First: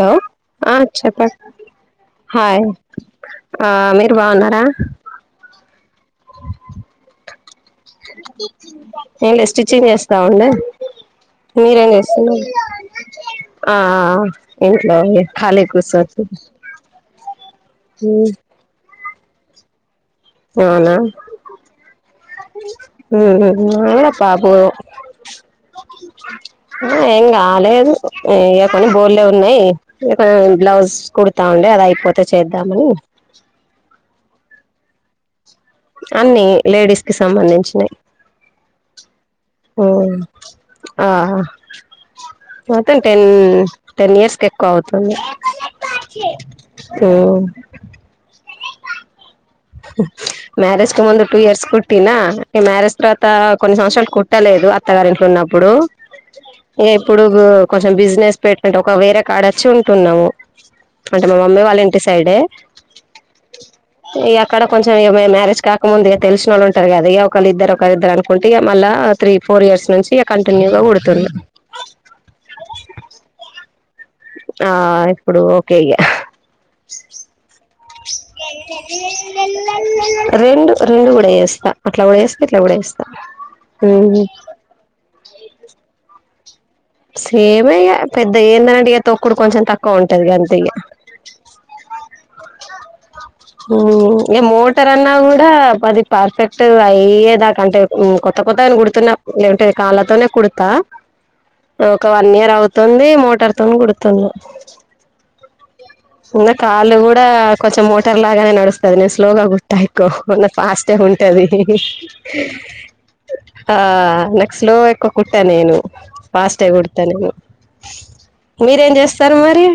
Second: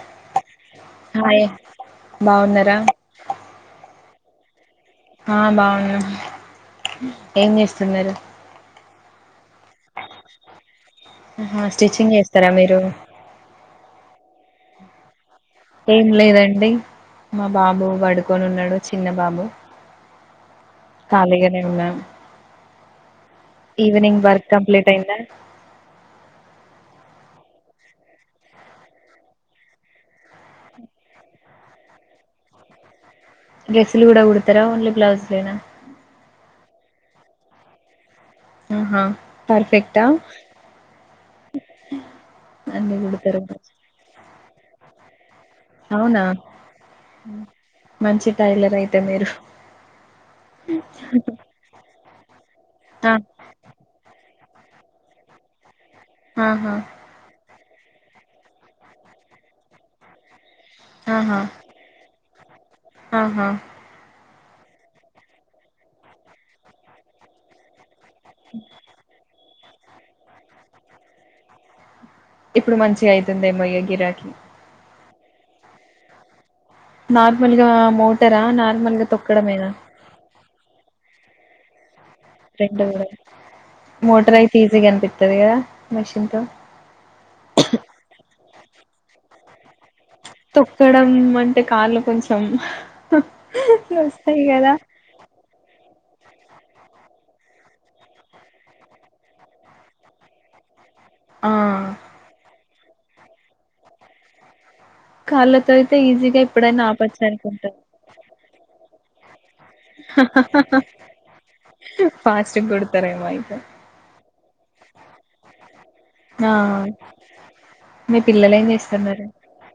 Hello హ hi చెప్పండి hi బాగున్నారా ఆ నె బావున్నారా ఆ బావున్నామండి ఎంలే స్టిచింగ్ చేస్తావుండె ఆహా స్టిచ్చింగ్ చేస్తారా మీరు ఆ ఇంట్లో ఓన్లీ ఏం లేదండి మా బాబు పడుకొని ఉన్నాడు చిన్న బాబు అవునా ఖాళీగానే ఉన్నా ఉ నాలా ఈవినింగ్ పా వర్క్ బో కంప్లీట్ అయిందా ఉమ్ ఏం కాలేదు ఏ కొని బోర్లే ఉన్నాయి బ్లౌజ్ కుడతా ఉండే అది అయిపోతే చేద్దామని డ్రెస్సులు కూడా కుడతారా ఓన్లీ బ్లౌజులెనా అన్ని లేడీస్ కి సంబంధించినయి ఆహా ఉ పర్ఫెక్టా ఆ అన్ని మొత్తం టెన్ కుడతారు టెన్ ఇయర్స్ కి ఎక్కువ అవుతుంది అవునా ఉమ్, మంచి టైలర్ అయితే మీరు మ్యారేజ్ కి ముంది టుూ ఇయర్స్ కుట్టినా మ్యారేజ్ ఆ తర్వాత కొన్ని సంవత్సరాల్ కు ట్టలేదు అత్తగారింట్లో ఉన్నప్పుడు ఆహా ఇగ ఇప్పుడు కొంచెం బిజినెస్ పెట్కు ఒక వేరే కాడ వచ్చి ఉంటున్నాము అంటే మా ఆహా మమ్మీ వాళ్ళ ఇంటి సైడే ఆహా అక్కడ కొంచెం ఏ మ్యేరెజ్ కాకముందుగా తెలిసినోళ్ళు ఉంటారు కదా ఒకళ్లిద్దరు ఒకరి ఇద్దరు అనుకుంటే మళ్ళా త్రి ఫోర్ ఇయర్స్ నుంచి కంటిన్యూగా కుడుతున్నా ఇప్పుడు మంచిగా అయితుందేమో ఇగ గిరాకి ఆ ఇప్పుడు ఓకే ఇగ నార్మల్గా మోటరా నార్మల్ గా తొక్కడమేనా రెండు రెండు కూడా చేస్తా అట్లా కూడా జెస్తా ఇట్లా కూడా చేస్తా ఉమ్ త్తది గదా మెషీన్తో సేమ్ ఇగ పెద్ద ఏందంటే ఇక తొక్కుడు కొంచెం తక్ తొక్కడం అంటే కాలు కొంచెం మ్ ఎ నొస్తాయి కదా మోటర్ అన్నావు పది పర్ఫెక్ట్ అయ్యేదాక అంటే కొత్త కొత్త నువ్ గుడుతున్నా లేేదంటే కాళ్ళతోనే కుడతా ఆ ఒక వన్ ఇయర్ అవుతుంది మోటార్ తోని కుడుతున్నా కాళ్ళతో అయితే ఈజీగా ఇంగా ఎప్పుడైనా కాళ్ళు ఆపచ్చు కూడా అనుకుంటా కొంచెం మో అదేనడుస్తది నే స్లోగా కు టైకో నా ఫాస్ట్ ఉంటది ఫాస్ట్ కొడతారేమో అయితే ఆ స్లో ఎక్కువ కుట్ట నేను ఆ ఫాస్టే కుడతా నేను మీ పిల్లలు ఏం మీరేం చేస్తున్నారు చేస్తారు మరి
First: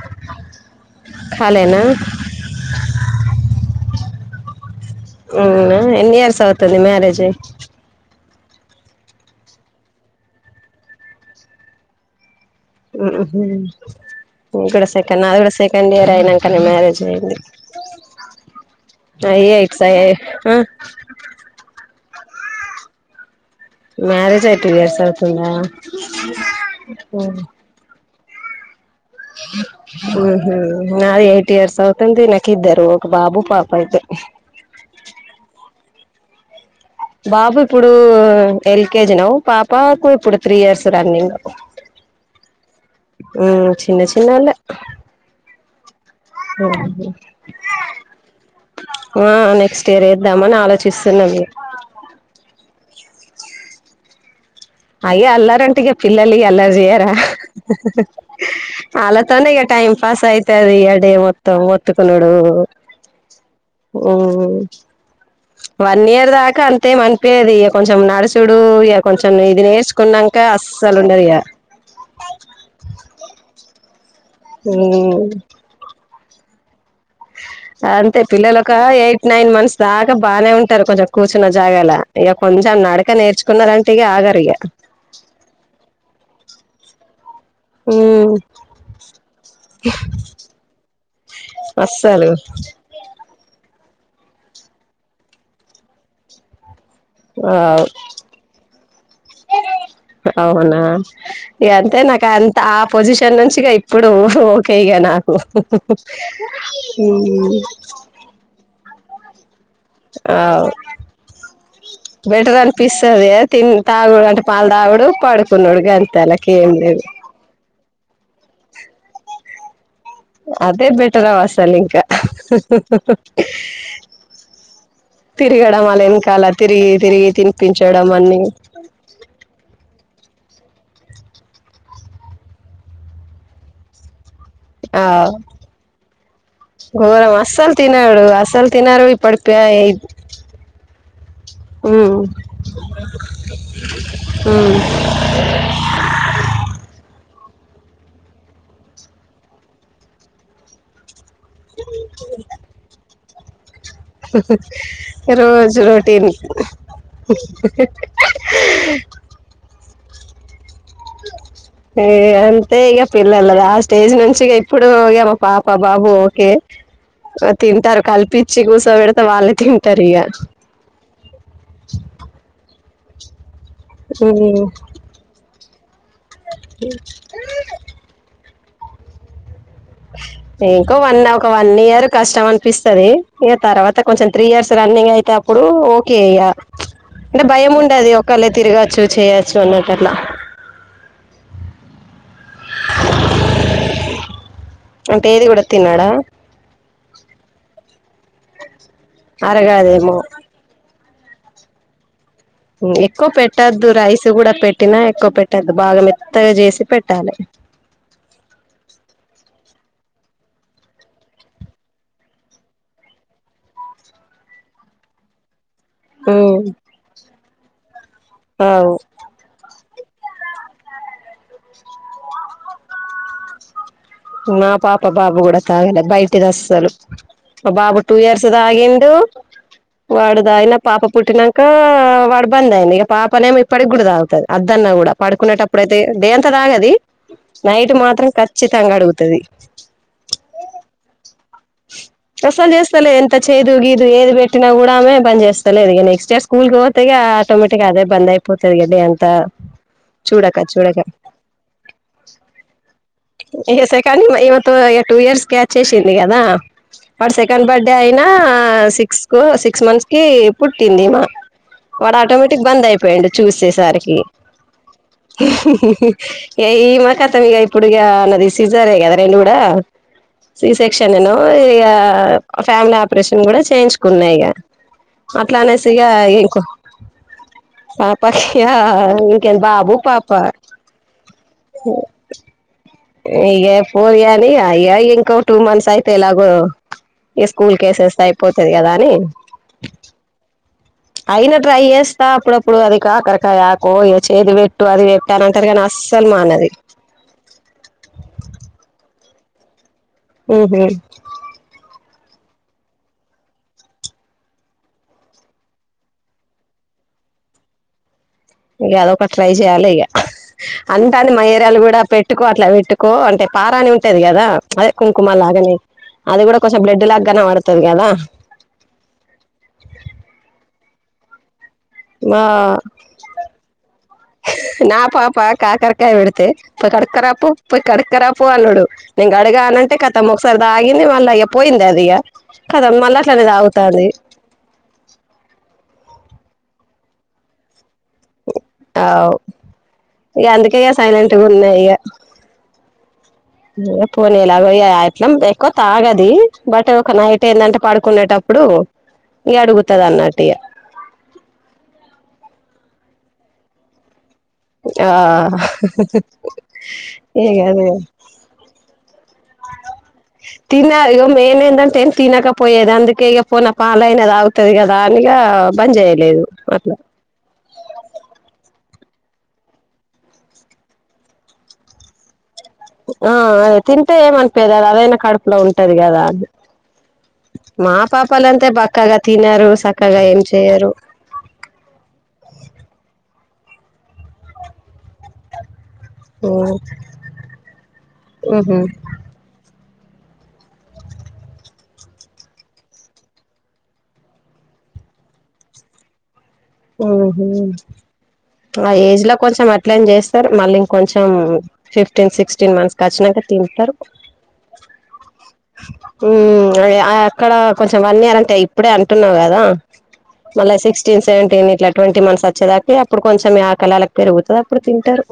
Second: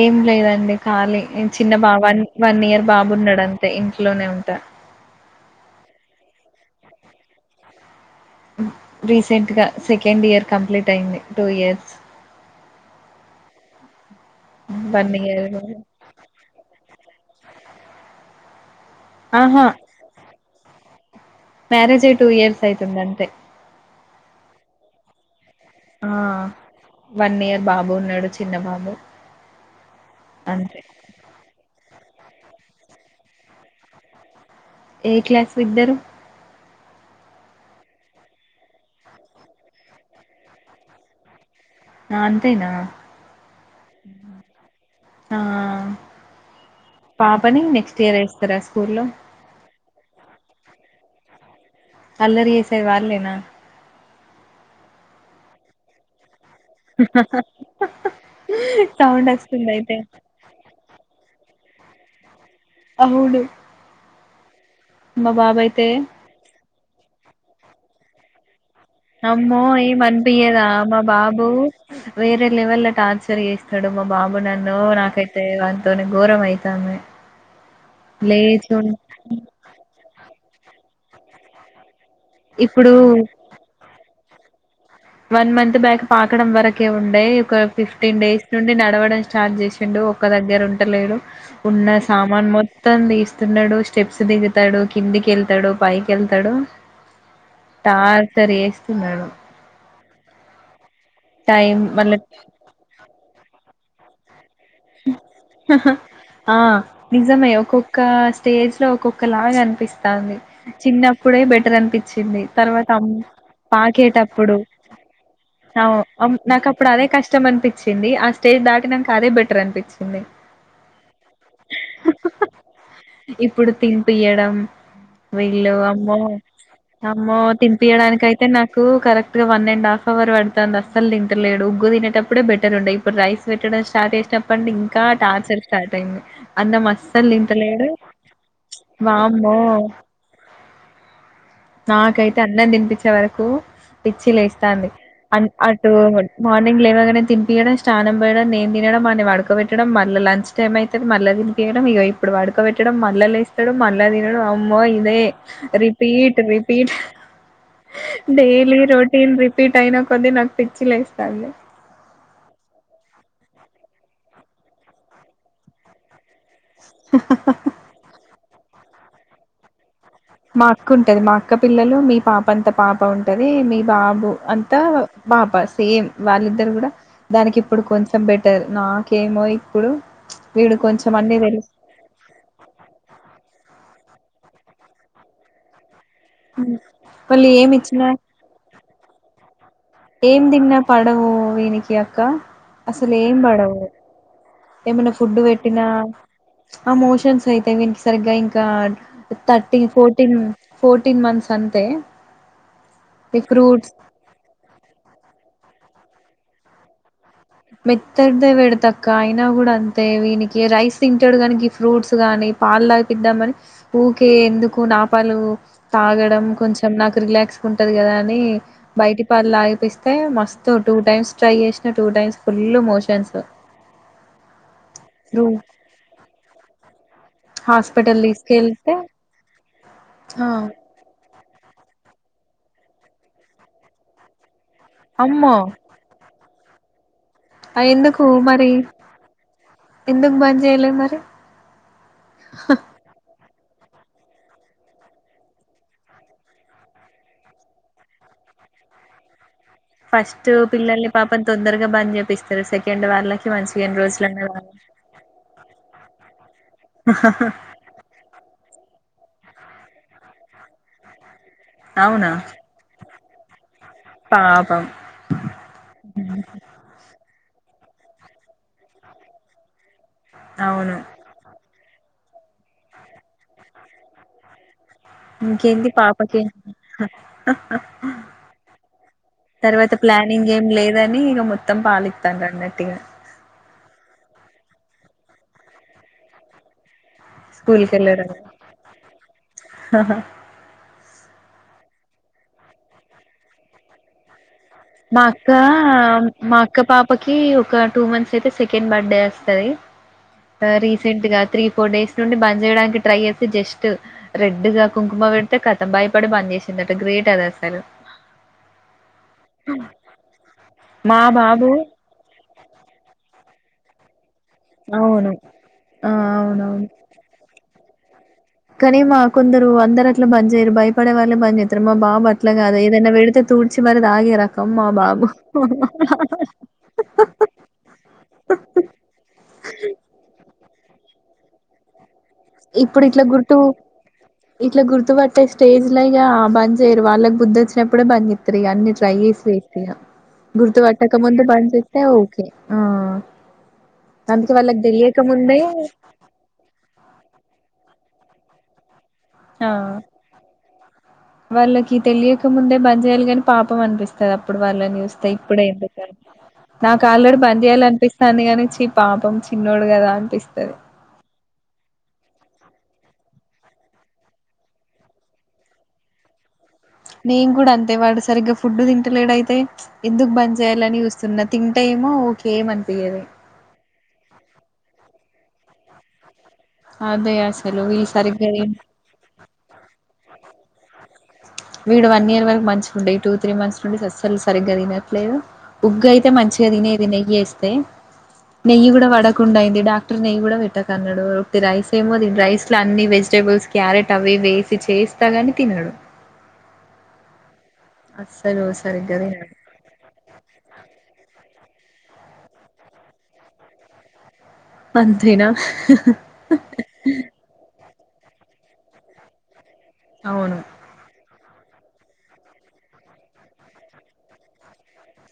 ఏం లేదండి ఖాళీ చిన్న ఖాళీయేనా బావాన్ వన్ ఇయర్ బాబున్నడంతే ఇంట్లోనే ఉంటా అవునా ఎన్ని ఇయర్స్ అవుతుంది మ్యారేజ్ అయ్ రీసెంట్గా సెకండ్ ఇయర్ కంప్లీట్ అయింది టూ ఇయర్స్ ఉ హు కూడా వన్ సెకండ్ నాది కూడా ఇయర్ సెకండ్ ఇయర్ అయినంకనే మ్యారేజ్ అయింది అయ్యే ఆహా ఎక్స్ య్ ఆ మ్యారేజ్ అయి టూ ఇయర్స్ అయితుంది అంతే మ్యారేజ్ అయ్ టూ ఇయర్స్ అవుతుందా ఆ వన్ ఇయర్ బాబు ఉన్నాడు చిన్న బాబు ఉహు అంతే నాది ఎయిట్ ఇయర్స్ అవ్ తుంది నాకిద్దరు ఒక బాబు పాప అయితే ఏ క్లాస్ విద్దరు బాబు ఇప్పుడు ఎల్కేజీ నవ్ పాపాకు ఇప్పుడు త్రీ ఇయర్స్ రన్నింగ్ ఆ! అంతేనా మ్ చిన్న చినోళ్ళే ఆ పాపని నెక్స్ట్ ఇయర్ వేస్తారా స్కూల్లో ఆ నెక్స్ తెరేద్దాం అని ఆలోచిస్తున్నమం ఇగ అల్లరి ఏసేది వాల్లేనా అయ్య అల్లరంటే ఇగా పిల్లలిగ అల్లరి చెయ్యరా ఆళ్ల సౌండ్ తోనే ఇగ వస్తుంది టైమ్ అయితే పాస్ అయితది ఇగ డే మొత్ త్తం మొత్తుకునుడు అవును మా బాబు అయితే వన్ ఇయర్ దాకా అంతేం అనిపియది ఇగ కొంచెం నడుసుడు ఇగ కొంచెం నెయ్ అమ్మో ఏం అనిపియదా మా బాబు వేరే లెవెల్ లో టార్చర్ చేస్త మా బాబు నన్ను నాకైతే వంతోని ఘోరం అయితాంది అంతే పిల్లలు ఒక లేచు ఎయిట్ నైన్ మంత్స్ దాకా బానే ఉం టరు కొంచెం కూర్చున్న జాగాలా ఇగ కొంచెం ఇప్పుడు నడక నేర్చుకున్నరంటే ఇగ ఆగారు ఇగ కే వుండయ్ ఒక ఫిఫ్టీన్ డేస్ నుండి నడవడం స్టార్ట్ చేసిండు ఒక్క దగ్గర ఉంటలేడు ఉన్న అస్సలు సామాన్ మొత్తం దిస్తున్నడు స్టెప్స్ దిగుతడు కిందికెళ్తాడు పైకెళ్తాడు వావ్ టార్చర్ చేస్తున్నాడు అవునా ఇగ టైం అంతే మళ్ళ నాకు అంత ఆ పొజిషన్ నుంచిగా ఇప్పుడు కే ఇగ నాకు ఆ కొలాగా అన్ పిస్తాంది అవు చిన్నప్పుడే బెటర్ అనిపిచింది బెటర్ తర్వాత అం అనిపిస్తది తిన్ తాగుడు అంటే పాకేటప్పుడు పాలు తాగుడు పడుకునుడు గంతే నాకు ఆళ్ళకేం అప్పుడు లేదు అదే కష్టం అనిపిచింది ఆ స్టేజ్ దాటి నంక అదే బెట్ ట్రన్పిచ్ అదే బెటర్ అసలింకా ఇప్పుడు తిన్పీయడం వీళ్ళు తిరగడం ఆళ్ళ అమ్మో ఎనకాల తిరిగి తిరిగి అమ్మో తినిపించడం తినిపియడానికి అన్ని అయితే నాకు కరెక్ట్ గా వన్ అండ్ హాఫ్ అవర్ పడుతుంది అస్సలు తింటలేడు ఉగ్గు తినేప్పుడే బెటర్ ఉండే ఇప్పుడు రైస్ పెట్టడం స్టార్ట్ చేసినప్పుడు ప్పండి ఇంకా ఆ టార్చర్ స్టార్ట్ అయింది అన్నం అస్సలు ఘోరం తింటలేడు వామ్మో ఏయ్ ప్ బ్లాంక్ నాకైతే అన్నం తినిపిచే వరకు పిచ్చి ఉమ్ లేస్తాంది అన్ అటు మార్నింగ్ లేవగానే తినిపియడం స్నానం పోయడం నేను తినడం వాన్ని పడుకోబెట్టడం మళ్ళ లంచ్ టైమ్ అయితది మళ్ళ తినిపియడం ఇగ ఇప్పుడు పడుకోబెట్టడం మళ్ళ లేస్తడు మళ్ళా తినుడు అమ్మో ఇదే రోజు routine repeat repeat daily routine repeat అయిన కొద్దీ నాకు పిచ్చి లేస్తాంది. ఏ అంతే ఇగా పిల్లల్గా ఆ స్టేజ్ నుంచి ఇప్పుడు మా పాప బాబు ఓకే తింటారు కల్పి ఇచ్చి కుసో పెడితే వాళ్లేతిం మా అక్క ఉంటది మా అక్క పిల్లలు మీ పాప అంత పాప ఉంటది అదే మీ బాబు ఉమ్ అంతా బాప సేమ్ వాళ్ళిద్దరు కూడా దానికి ఇప్పుడు కొంచెం బెటర్ నాకేమో ఇ ఇంకో వన్ ఒక వన్ ఇయర్ కష్టం అనిపిస్తది ఇంగ తర్వాత అ కొంచెం త్రీ ఇయర్స్ రన్నింగ్ అయితే అప్పుడు ఓకే ఇగా హ్మ్. అంటే వాళ్ళు భయం ఏమి ఇచ్చినా ఉండది ఒక్కళ్ళే తిరగా చూ చేయొచ్చు అన్నట్టు అట్లా ఏం తిన్నపడవు వీనికి అక్క అసలు ఏం పడవు ఏమన్న అంటే ఫుడ్డు ఏది కూడా పెట్టినా తినడా ఆ మోషన్స్ అయితే వీనికి సరిగా ఇంకా థర్టీన్ అరగదేమో ఫోర్టీన్ ఫో ఫోర్త్వీన్ మంత్స్ అంతే ఎక్కువ ఈ పెట్టద్దు ఫ్రూట్స్ రైస్ కూడా పెట్ట తినేవి ఎక్కువ పెట్టద్దు బాగా మెత్తగ చేసి పెట్టాలి మెత్తటిదే పెడతక్క అయినా కూడా అంతే వీనికి రైస్ తింటడు కానీ ఇ ఫ్రూట్స్ గాని పాలుతాగిపిద్దామని ఊకే ఎందుకు నా పాలు తాగడం ఉమ్ కొంచెం నాకు రిలాక్స్గ ఉంటది కదా అని అవు బయటి పాలు తాగిపి అయితే మస్తు టూ టైమ్స్ ట్రై చేసిన టూ టైమ్స్ ఫుల్ మోషన్స్ నా పాప బాబు కూడ తాగలే బయిటిదస్సలు మా బాబు టూ హాస్పిటల్ ఇయర్స్ తీసుకెళ్తే తాగిండు ఆ వాడుదాగిన పాప పుట్టినంకా వాడు బంద్ అయిండు ఇగ పాపనేమొ ఇప్పటికి గుడ తాగుతది అద్దన్న కూడా అమ్మో పడుకునేటప్పుడయితే డే అంత తాగది నైట్ ఎందుకు మాత్రం మరి ఖచ్చితంగ అడుగు ఎందుకు బంజయలే మరి అస్సలు జేస్తలే ఎంత చేదు గీదు ఏది పెట్టినా కూడా ఆమె బంద్ చేస్తలేదు ఇగ నెక్స్ట్ ఇయర్ స్కూల్కి పోతే ఇగా ఆటోమేటిగ్గా అదే బందయి పోతది ఇగ డే అంత ఫస్టు పిల్లల్ని పాపని తొందరగా బంద్ చేపిస్తరు సెకండ్ వాళ్ళకి ఇగ మంచిగ ఎన్ని సెకండ్ రోజులున్న వా ఈమెతో ఇగ టూ ఇయర్స్ క్యాచ్చేసింది కదా వాడి సెకండ్ బర్త్డే అయినా సిటు క్స్ సిక్స్ మంత్స్ కి పుట్టింది మా వాడు అవునా ఆటోమేటిక్ బంద్ అయిపోయిండు చూసి సరికి పాపం ఇగ ఈమా కత్తు మొత్తం ఇగ ఇప్పుడిగా నాది సేజేరీయనే కదా రెండు కూడా సి అవును సెక్షన్ నువ్ ఇగా ఫ్యామిలీ ఆపరేషన్ కూడా చేయించుకున్న ఇగ బ్లాంక్ అట్లా అనేసి ఇంకేంది ఇగ పాపకి ఇంకో పాపకి ఇగ ఇంకే తర్వాత బాబు పాప ప్లాన్ ఇంకేం లేదని ఇగ మొత్తం పాలిత్తాంన్రు అన్నట్టు ఇగ ఇగ ఫోర్ గాని అయ్య ఇంకో టూ మంత్స్ అయితే ఎలాగో ఇగ స్కూల్ కేసేస్తే అయిపోతది కదా అని అయిన ట్రై చేస్తా అప్పుడప్పుడు అది కాకరకాయ ఆకో ఇగ చేది పెట్ మా అక్కా మా అక్క పాపకి ఒక టూ మంత్స్అయితే సెకండ్ బర్త్ డే వస్తది ఉహు రీసెంట్ గా త్రీ ఫోర్ డేస్ నుండి బంద్ చేయడానికి ట్రై చేసి జస్ట్ రెడ్ గా కుంకుమ పెడితే కతం బయపడి బంద్ చేసిందట గ్రే గిట్టదు అసలు ఇయలో ట్రై చేయాలి ఇక మా అంటటి మ బాబు ఏర్యాలు కూడా పెట్టుకో అట్లా పెట్టుకో అంటే పారని ఉంటది కదా అదే అవును కుంకుమ లాగాని ఆ అది కూడా కొంచెం అవునవును బ్లెడ్ లాగగానే కనబతుటాది కదా కానీ మా కొందరు అందరు అట్లు బంద్ చేయరు భయపడే వాళ్ళే బంద్ చే అ మా బాబు అట్లా కాదు ఏదనా పేడితే తూడ్చి మరి తాగే రకం మా నా బాబు పాప కాకరకాయ పెడితే పోయి కడుక్కరాపో పోయి కడుక్కరాపో అన్నాడు నేను కడక గా అనంటే కథం ఒకసారి వాగింది మాల ఇగ పోయిందదిక ఇప్పుడు ఇట్లా గుర్తు ఇట్లా గుర్తుపట్టే స్టేజి లో ఇగ బంద్ చేయరు వాళ్ళకి బుద్ధి వచ్చినప్పుడే బంద్ చేస్తారు ఇక అన్ని ట్రై అవ్ చేసి వీటి ఇగ ఇక అందుకే గుర్తు ఇక పట్టక ముందు సైలెంట్గా బంద్ చేస్తే ఓకే ఆ అందుకే పోలేలాగ వాళ్ళకి తెలియక అట్ల ఎమ్ ముందే ఎక్కువ తాగది బట్ ఒక నైట్ ఏంటంటే పడుకునేటప్పుడు ఆ అడుగుతది అన్నట్టు ఇక వాళ్ళకి తెలియకముందే బందచేయాలి కాని పాపం అనిపిస్ పిస్తది అప్పుడు వాళ్ళని ఆ చూస్తే ఇప్పుడే ఎందుక నాకు ఆల్రెడీ బంద్ చేయాలి అనిపిస్తుంది కాని చి పా తినాలి మేన్ ఏంటంటే ఏం తినకపోయేది అందుకే ఇక పోనా పాలు అయిన తాగుతుంది కదా అనిగా బంద్ చేయలేదు అట్లా నేను కూడా అంతే వాడు సరిగ్గా ఫుడ్ తిం ట్లేడాయితే ఎందుకు బంద్ చేయాలని చూస్తున్నా తింటే ఏమో ఏమనిపియది ఆ అ తింటే ఎమ్ అనిపియ్యదు అదైనా కడుపులో ఉంటది కదా అని అదే అసలు మా వీళ్ళు సరిగ్గా పాపాలంతే తిన్ బక్కగా తినారు సక్క కగా ఏం చెయరు వీడు వన్ ఇయర్ వరకు మంచిగుండే ఈ టూ త్రీ మంత్స్ నుండి అస్సలు సరిగ్గా తినట్లేదు ఉగ్ అయితే మంచిగా మ్మ్ తినేది నెయ్యి వేస్తే ఊహూ నెయ్యి కూడా వడకుండా అయింది డాక్ట ర్ నెయ్యి కూడా పెట్టకన్నాడు వొట్టి రైస్ ఏమో దీ రైస్ లో అన్ని వెజిటేబుల్స్ క్యారెట్ అవి ఇవి వేసి చేస్తా గాని తినడు ఉహ్మ్ అస్సలు ఆ సరిగ్గా ఏజ్ లో తినడు కొంచెం అట్లనే చేస్తారు మళ్ళీ ఇంకొంచెం ఫిఫ్టీన్ సిక్స్టీన్ మంత్స్ క వచ్చాక తింటారు అంతేనా ఉమ్ అ అక్కడ కొంచెం వన్ ఇయర్ అంటే ఇప్పుడే అంటున్నావు కదా అవును మళ్ళా సిక్స్టీన్త్ సేవంటీన్ ఇట్లా ట్వంటీ మంత్స్ వచ్చేదాకి అప్పుడు కొంచెం ఆ ఆకలి పెరుగుతుంది అప్పుడు తింటారు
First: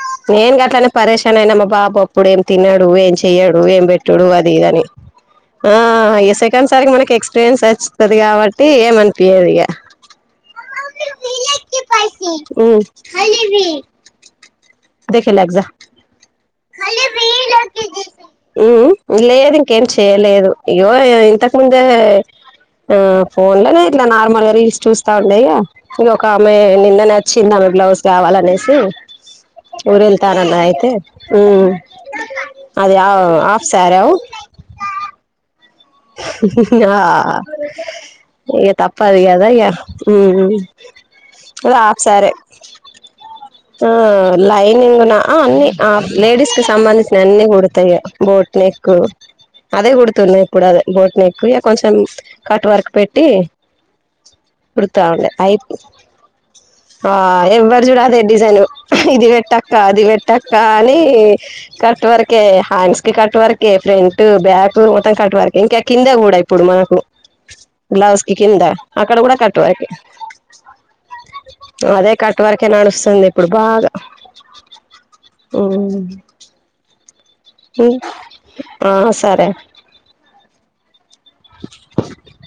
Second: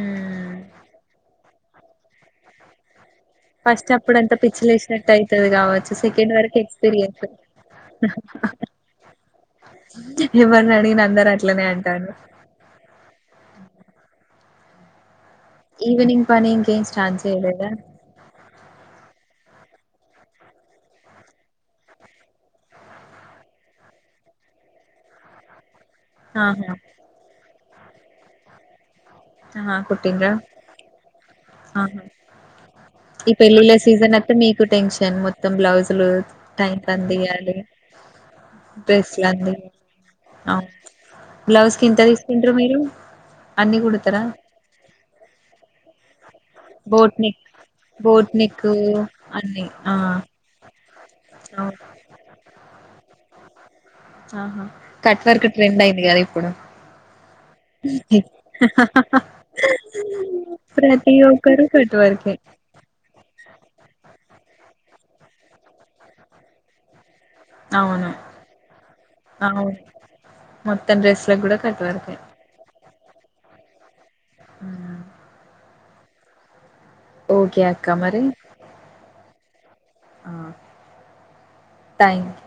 మ్మ్ నేను గట్టలానే పరేశాన్ అయినా మా బాబు అప్పుడు ఏం తిన్నాడు ఏం చే య్యడు ఏం ఫస్ట్ అప్పుడు పెట్టడు అంత అది ఇదని పిచ్చిలేసినట్టు అయితది ఆ కావచ్చు వరకు సెకండ్ సార్కి మనకి ఎక్స్పీరియన్స్ వచ్చితది కాబట్టి ఏమనిపియ్యది ఇగ ఎవరిని అడిగిన అందరు అట్లనే అంటారు ఉమ్ దేఖేలా ఎగ్జా ఈ వినింగ్ పని ఇంకేం స్టార్ట్ చేయలేదా ఉమ్ లేదు ఇంకేం చెయ్యలేదు ఇగో ఇంతకు ముందే ఆ ఫోన్ లోనే ఇట్లా నార్మల్గా రీల్స్ చూస్తా ఉండే ఇగ ఒక ఆమె ఆహా నిన్ననేవచింది ఆమె బ్లౌజ్ కావాలనేసి ఆహా ఊరు వెళ్తా కుట్టిండ్రా అన్నది అయితే ఉమ్ ఆహా అది ఈ ఆఫ్ ఆఫ్ పెళ్ళిళ్ళ సరం సీజన్ అత్తే మీకు టెన్షన్ మొత్తం బ్లౌజులు టైం కి ఆ అందియాలి ఇగ తప్పదు డ్రెస్లు కదా ఇగ అందియాలి అవును అది బ్లౌజ్ కి ఎంత హాఫ్ సారే తీసుకుంటారు మీరు అన్ని ఆ కుడతారా లైనింగ్ ఆ అన్ని లేడీస్ కి బోట్ సంబంధించినవి నెక్ అన్ని కూడతా ఇగ బోట్ నెక్ అన్ని అదే ఆ కుడుతుంది ఇప్పుడు అదే బోట్ నెక్కు ఇక అవును కొంచెం కట్ వర్క్ పెట్టి. ఆహా కట్ కూడతాంది వర్క్ అయితే ట్రెండ్ అయింది కదా ఇప్పుడు ఎవరు చూడద నను ఇది పెట్టక్క, అది పెట్టక్క అని ప్రతి ఒక్కరు కట్ వర్కే వరకే హ్యాండ్స్ కి కట్వ వరకే ఫ్రంట్, బ్యాక్ మతం కట్ వరకే ఇంకా కింద కూడా ఇప్పుడు మనకు అవును బ్లౌస్ కి కింద ఆక్కడ కూడా కట్ అవును వారికే మొత్తం డ్రెస్లకు కూడా కట్ అదే వర్కే కట్ వారికే నడు స్తుంది ఇప్పుడు బాగా హ్మ్. హ్మ్ ఓకే అక్క హ్మ్ మరి ఆ సరే థ్యాంక్